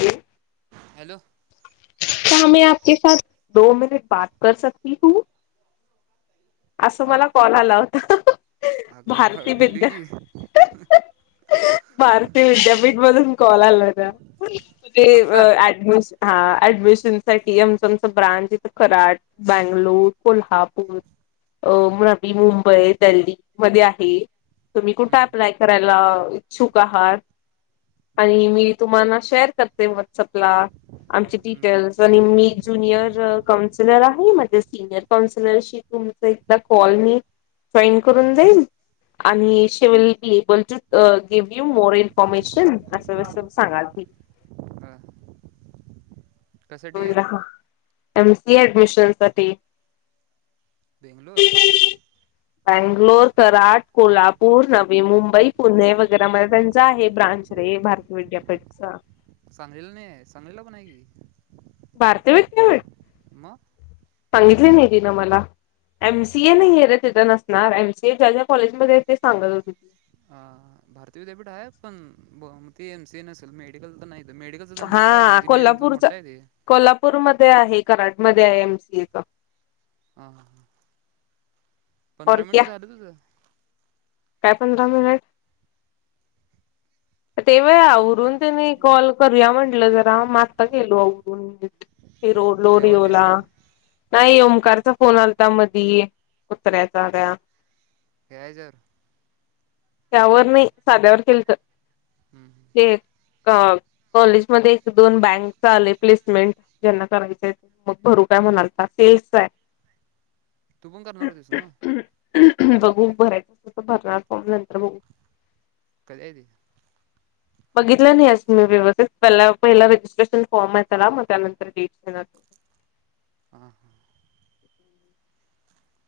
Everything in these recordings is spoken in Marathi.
हउ. हॅलो. क्या में आप के सात दो मिनट बात कर सकती हु. असं मला कॉल आला ह. आग हवेली की. ह ह. भारतीय विद्यापीठ मधून कॉल आला होता तुझे आत्ता ऍडमिशन. हा ऍडमिश. आमच आमच ब्रांच आहे कराड बंगलोर कोल्हापूर. ओ नईमुंबई दिल्ली मध्ये आहे तुम्ही कुथे हम्म अप्लाय करायला. इच्छुक आहात. आणि मी तुम्हाला शेअर करते व्हॉट्सअपला आमची पिक. हम्म टेलसनिग मी ज्युनियर काउन्सिलर आहे अमर्जेनशी सिनियर काउन्सिलरशी तुमचं एकदा. कॉलनीत पैन करून जईल आणि हम्म सेवर. Able to give you more information असं सांगाल ती. हा कशासाठी आहे आम्हला हा एम सी ए ऍडमिशनसाठी बेंगलोर [inaudible] बैंगलोर, कराड, कोल्हापूर, नवी मुंबई, पुणे वगैरा मध्ये त्यांचा आहे ब्रांच ते ये भारत विद्यापीठच, साहिल ने सांगितले का नाही. भारती विद्यापीठ मंग [inaudible] सांगितली नाही तीन मला, एमसीए नाही आहे. रे तिथं नसणार एमसीए ज्या ज्या कॉलेजमध्ये ते सांगत होती. अ भारतीय विद्यापीठ आहे पण बहूतेक एमसीए नसेल मेडिकल तेन नाहीत. हा कोल्हापूरचा ते कोल्हापूरमध्ये आहे. कराडमध्ये आहे एमसीए च हं और पंधरा क्या मिनिट झालं तुझं, काय पंधरा मिनिट, तेव्हा पंधरा मिनटं आवरून म्हटलेलीस त्यांनी कॉल करूया म्हंटलं जरा मग आत्ता केलो आवरून, फिर नाही ओडलोरी जेवालतीस ओला काय नाही ओमकार फोन आलता मधी उतरायायचा काय या जर त्यावर नाही साध्यावर केलत ते, अ कॉलेज मध्ये एक दोन बँक्स आले प्लेसमेंट ज्यांना करायचंय मग भरू म्हणालता सेल्सस आहे. तु पण करणार होतीस न्हव. बघू भरायचं अस तर भरणार फॉर्म नंतर बघू, कध द [inaudible] [inaudible] बघितलं नाही अजून मी व्यवस्थित पहिला रजिस्ट्रेशन फॉर्म आहे त्याला मग त्यानंतर डेट [inaudible] हा हा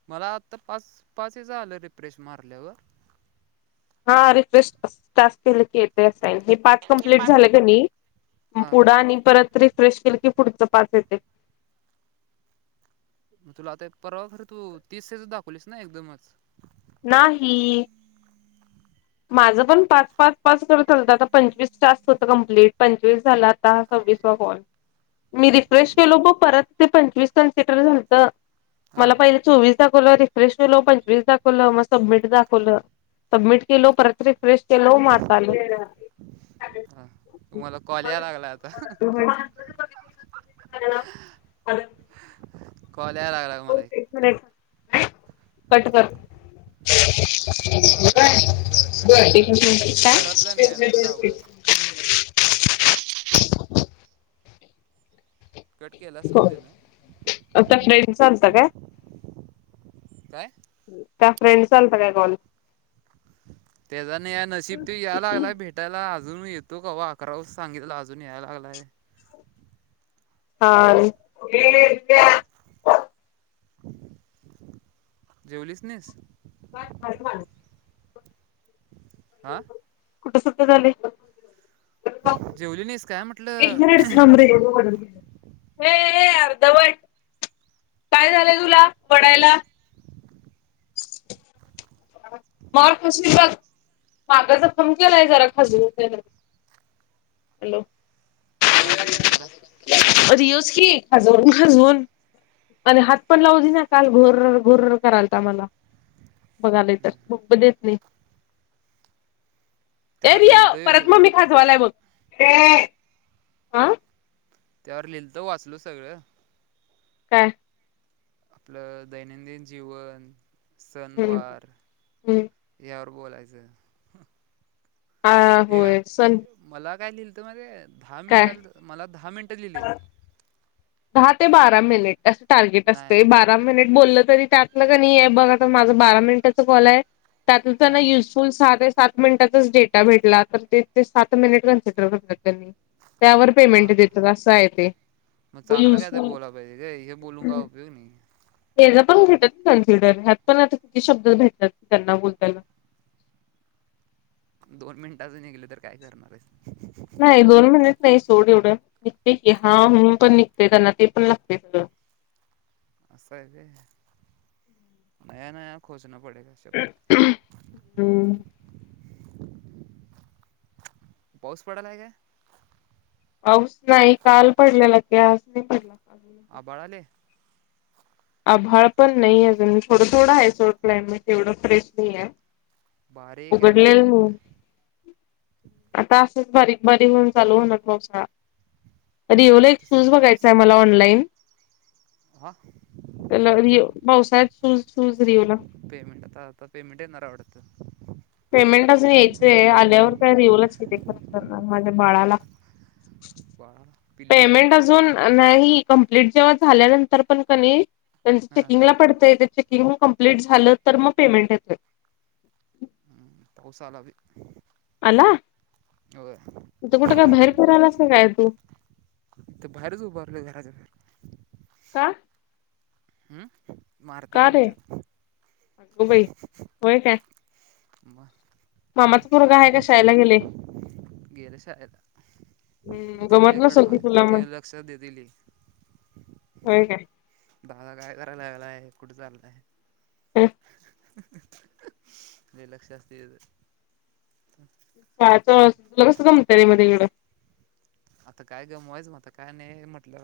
मला आता पाच पाच आलं रिप्रेश मारल्यावर, हा रिफ्रेश टास्क केले की येते. पाच कंप्लीट झालं कणी मग हां पुढे आणि परत रिफ्रेश केल. की पुढच पाच येतेे. मग तुला आता एक परवा खरं तू तीस च दाखवलीस ना एकदमच नाही. माझं पण पाच पाच पास करतच आता पंचवीस टास्क होत कंप्लीट पंचवीस झालं आता. तिस काॅल मी रिफ्रेश हं. केलो ग परत ते पंचवीस कन्सिडर झालत हा मला पहिले चोवीस दाखवलं रिफ्रेश केलो पंचवीस दाखवलं मग सबमिट दाखवलं सबमिट केलं परत रिफ्रे फ्रेश केलो मग आता आलं. हा मला कॉल यायला लागला आता [unintelligible] काॅल याय लागलाय मला एक कट कर. बर बर कटच आता काय करा कटच करावं नशीब घरातला नाही आहे नाही तर आवड झालं [unintelligible] [unintelligible] कट केला हो सोड ते ना आता फ्रेंन्डचा आलता काय. काय काय फ्रेंन्ड चा आलता काय कॉल, त्याचा नाही आहे नशीब तो याय लागलाय भेटायला. अजून येतो कवा अकरा वाजता सांगितला अजून यायला लागलाय. हा. जेवलीच नाहीस [inaudible] आ कुठ सुठं झालंय जेवली नाहीस काय म्ह एक मिनिट थांब रे बघू म्हणून ए अर्धवट काय झालंय तुला वडायला मार खाशील बग [inaudible] आहे जरा खजवून हॅलो काय जखम केलाय रियोस की खजवून खजवून आणि हात पण लावू दे ना काल घोर घोर करायल तमला बघाले तर देत नाही त्यावर एरिया लिहिलतो परत मग मी खाजवालाय मग आं त्यावर लिलत वाचलो सगळं का आपलं दैनंदिन जीवन हम्म सनवार हम्म यावर बोलायचं ह आ होय स मला काय लिहिलं तर माहिती काय दहा मिनिट मला दहा मिनिट लिहिले दहा ते बारा मिनिट असं टार्गेट नाही असतंय बारा मिनिट बोललं तरी त्यातलं कनी बघ आता माझा बारा मिनिटाचा कॉल आहे त्यात हां युजफुल साध सात मिनिटचाच डेटा भेटला तर ते ते सात मिनिट कन्सिडर करत त्यांनी त्यावर पेमेंट हां देतात असं आहे ते मग चांगलं काय तर युजफुल बोलाय पाहिजे रे हे बोलून काय उपयोग नाही हॅज पण होतात कन्सिडर ह्यात पण आता किती शब्द भेटतात त्यांना बोलताना [unintelligible] दोन मिनिटांच निघल तर काय करणार आहेस नाही दोन महिन नाही सोड एवढं निघते की हा पण निघते त्यांना ते पण लागतंय सगळं असं आहे ते नया नया खोज रखना पडेगा शब्द हम्म पाऊस पडलाय काय पाऊस नाही काल पडलेला ते आज नाही पडला आभाळ आलंय आभाळ पण नाही अजून थोडं थोडं आहे सोड क्लायमेट येवढं फ्रेश नाही आहे बारीक यायला लागला उघडलेल म इकडं आता बारीक बारीक होऊन चालू होणार पावसाळा रेवुला एक तर शूज समोरच बघायचा आहे मला ऑनलाईन हा त्याला रिवुला पावसाळ्यात शूज शूज रिवुला पेमेंट आता आता पेमेंट येणार वाटतं पेमेंट अजून यायचंय आल्यावर काय रेवूलाचं की तेे खर्च करणार माझ्या बाळाला बाळाला पिल्लूला पेमेंट अजून नाही कंप्लीट जेव्हा झाल्यानंतर पण कनी त्यांच हां चेकिंग ला पडतंय तेचे चेकिंग कंप्लीट झालं तर मग पेमेंट येतंय पाऊस आला रे आला तू कुठं काय बाहेर फिरायलास काय तू इथं बाहेरच उभारलोय घराच्या बाहेर का हम् मारत्यात का रे आमच्यात अगं बाई होय काय ब [unintelligible] मामाचा पोरगं आहे का शाळेला गेलंय गेल शाळेला हम्म गमत ठेवलय नसल की कडवायला तुला मग तेल असं दिली होय काय भावा काय करायला लागलाय कुठ चाललाय ह लई लक्ष असतं त्याचं नाहीतर तुला कसं गमतंय रे तिकडे आता काय गमवायचं मग आता काय नाही म्हटल्या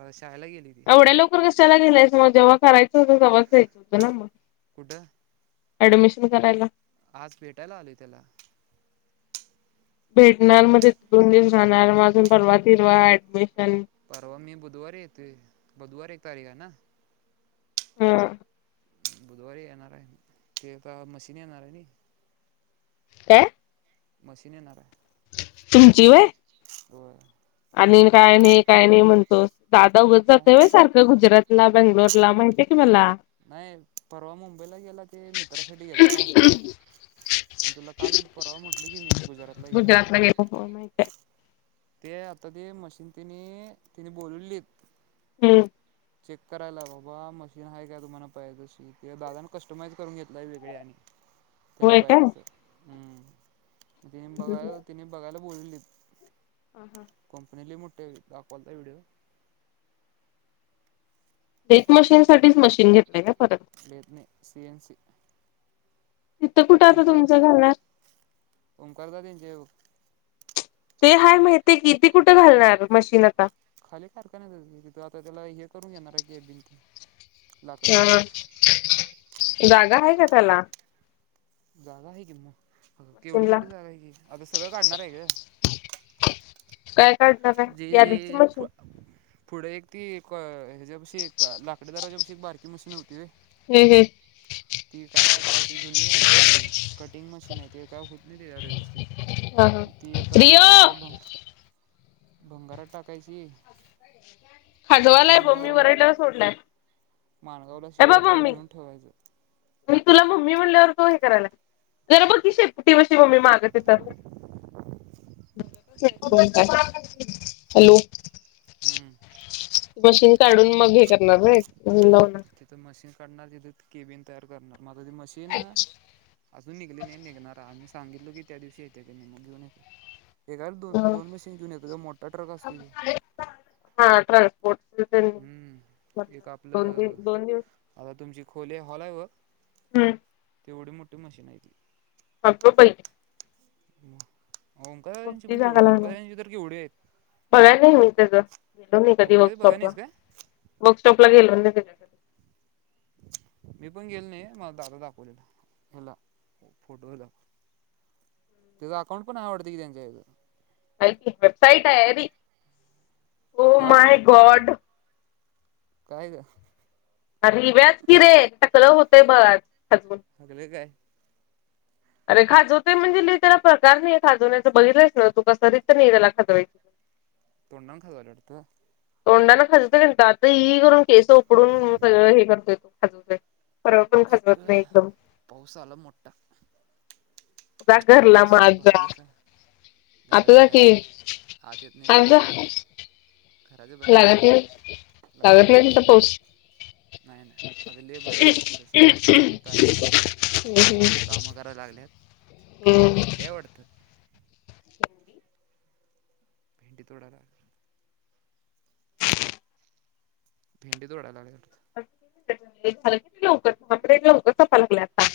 एवढ्या लवकर कशाला गेलायस मग जेव्हा करायचं होतं तेव्हाच जायचं होतं ना मग कुठं ऍडमिशन करायला आज भेटायला आलोय त्याला भेटणार मग त दोन दिवस जाणार अजून परवा फिरवा ऍडमिश परवा मी बुधवारी येतोय बुधवार एक तारीख आहे ना हम बुधवारी येणार आहे ते मशीन येणार आहे नि का मशीन येणार आहे तुमची वय हो आणि काय नाही काय नाही म्हणतो दादा उघत हा जातय व सारखं गुजरात बेंगलोर ला माहितीय की मला नाही परवा मुंबईला गेला ते मित्रासाठी गेलता आणि तुला काल परावा म्हटली की मी गुजरातला गेला म्हणून माहितीय ते आता ते मशीन तने तिने बोलूनलीत हम्म चेक करायला बाबा मशीन आहे काय तुम्हाला पाहिजे ते दादा कस्टमाइज करून घेत लाई वेगळे आणि त्याला होय पाय काय तस हा ति बघायला तिने बघायला बोलली हा. कंपनी मोठ दाखवलतय व्हडिओ ट मशीन साठीच मशीन घेतलंय का परत लेथ नाही सीएन सी तिथं कुठं आता ओमकार तुमचं घालणार ओमकार दा तनचे ते हय माहतीय की तेी कुठं घालणार मशीन आता खाली कारखाना नाहीथ आता त्याला हे करून घेणार आहे की बि हा जागा आहे का त्याला? जागा आहे कि केवढी मशीनला मोठी झागा आहे की आता सगळं काढणार आहे का काय? काढणार जे आहे जे यादीची मशीन फुढे एक ती हच्या्या बशी लाकडी दाराच्या एक बारकी मशीनती त हम् हम् ती काय आता ती जुनी झाली त कटिंग मशीन आहे ते काय होत नाही ते या व्यवस्थेत हा हा मग ती आता रिओ एकतर भ भंगारात टाकायची नाहीतर हाजवालाय ब मी मग वरायटला सोडलाय माणगावला हे शेड बघ तिकड मम्मी नेऊन ठेवायचं. मी म्हटल्यावर तो हे करायला जरा ब कि श कोटीपशी मम्मी माग तिथ. [unintelligible] हॅलो हम्म मशीन काढून मग हे करणार व्हय? मग लावणार. मशीन काढणार तिथे केबिन तयार करणार. म आता ते मशीन, अजून निघली नाही निघणार हाय. आम्ही सांगितलं की त्या दिवशी येते त्यांनी मग घेऊन य. एकाला दो दोन मशीन घेऊन येतोय ग, मोठा ट्रक असतोय त्यो. हा ट्रान्सपोर्ट हम्म एक दोन दिव आपलं, दोन दिवस आता तुमची खोले हॉल हाय बग हम्म. एवढी मोठी मशीन हाय ती. अगं बई! ओंकारदांची पण जागा तेवढं लागणार ओंकारदाची तर केवढी हाय बघायला नाही मी त्याच. गेलो नाही कधी ओंकाराची बघाय वर्कशॉपला. नाहीस काय? वर्कशॉप ला गेलो नाही त्याच्या कधी मी पण गेली नाही. मला दादा दाखवलेला हेला फोटोवर दा त्याचा अकाउंट पण आहे आवडतं की त्यांच्या इथ. हाय की वेबसाइट आहेरी. ओ हा माय गॉड! काय ग रिव्याच कि रे टकलं होते बस. झाल काय अरे खाजवते म्हणजे ल त्याला प्रकार नाही खाजवण्याचं बैरलंच ना तू कस र तर नाही त्याला खजवायची ह तोंडाने खजवल्लय वाटत तोंडाना खाजत तर आता इ करून केस उकडून सगळं हे करतोय तो खाजवत. परवा पण इका नाही एकदम पाउस आला मोठा जा करला कसलं माझा भारी दिसा आता घराच्या जा की बाहेरच आत येत नाही आता जा पाऊस घराच्या बाहेर लागत उभारलोय नई लागत नई तिथं पाऊस नाही नाही अगले भार इथं पुढ समोर शेत आहे शेतात हम्म. बायका काम करायला लाग गल्यात भिंडया वाटत. भेंडी तोडा भिंडी तोडाय लागलोय झालं क लवकरचे लवकरपा लागला आता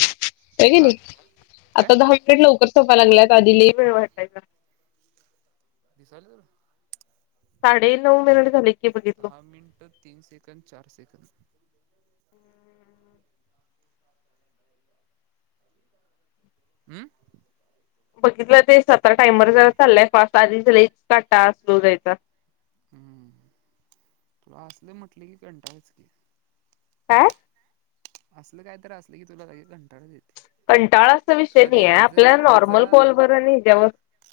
नाही ग हा नाही काय आता दहा मिनिट लवकर सोपा लागलाय तर आधला वेळ वाटाय का दिसाले तर साडे नऊ मीनीट झाले की बघितलो दहा मिनट तीन सेकंद, चार सेकंद हम्म बघितलं ते सतरा टाइमर जरा चाललाय फास्ट आधी काटा स्लो जायचा. हम्म तुला असल म्हटले की कंटायच की आ असलं काय तर असलं की तुलाग कं कंटाळा अस विषय नाही आहे ह्याज आपल्या नॉर्मल ह्याचा कॉल बर नाही ज्यावर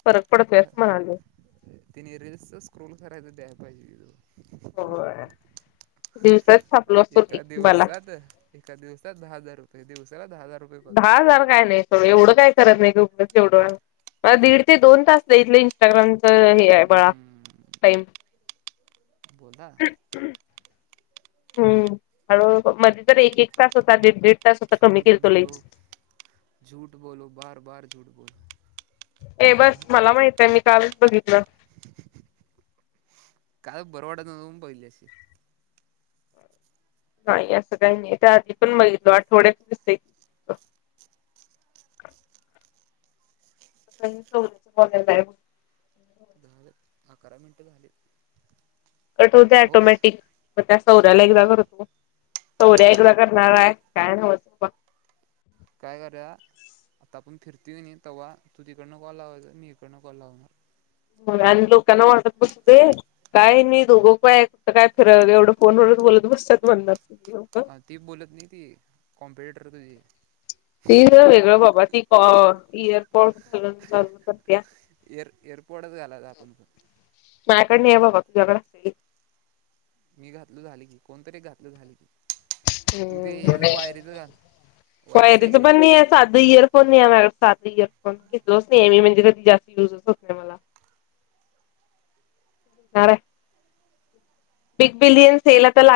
फरक पडतोय असं म्हणाले ति निरस स्क्रोल करायच द्यायला पाहिजे. हो दिवसात पलो असतो बाला दिव दहा हज रुपये दिवसाला दहा हजार रुपये पगार दहा हजार काय नाही सडं एवढं काय [unintelligible] नाही [unintelligible] म दीड ते दोन त इंस्टाग्राम हे आहे बळा हम्म टाईम. बोला हम्म मध्ये जर एक, एक तास होता दीड, दीड तास होता कमी झूठ केलतो बोलो, लईच झूठ बोलो बार बार झूठ बोलो ए हा बस मला माहित आहे मी काल बघितलं. [inaudible] काय बरवाटत नव्हतं पाहिली अशी. नाही असं काही नाही त्या आधी पण [unintelligible] आठवड्यात दिस [inaudible] [unintelligible] सौच मॉल झालं अकरा मिनटं झाले कठ होत ऑटोमॅटिक ब चौर्याला एकदा करतो चौर्या एकदा करणारय काय नवत. फिरते नाही तेव्हा तुझकडनं कॉल लावाय मी इकडनं कॉल लावणार. आणि लोकांना वाटत म तु ते काय नाही दोघं काय काय फिर एवढं फोन वच बोलत त [unintelligible] बंद ह ती बोलत नाही ती, कॉम्प्युटेटर तुझी. ती वेगळं बाबा, ती एयरपोर्ट घलून चालू करत्या. एअर एअरपोर्टच घालायच आपण पण. माझ्याकडे नाही आहे बाबा तुझ्याकडे [unintelligible] घातल झाली की, कोणतरी एक घातल झाल की. तू हे वायरीच घाल. वायरीचं आहे वायरीच की पण नाही आहे, साधं इयरफोन नाही आहे माझ्याकड. साध इयरफोन घेतलोच नाहीय मी, म्हणजे कधी जास्त युजच होत नाही मला. घेणार हाय. बिग बिलिनसेल आत्ता लाग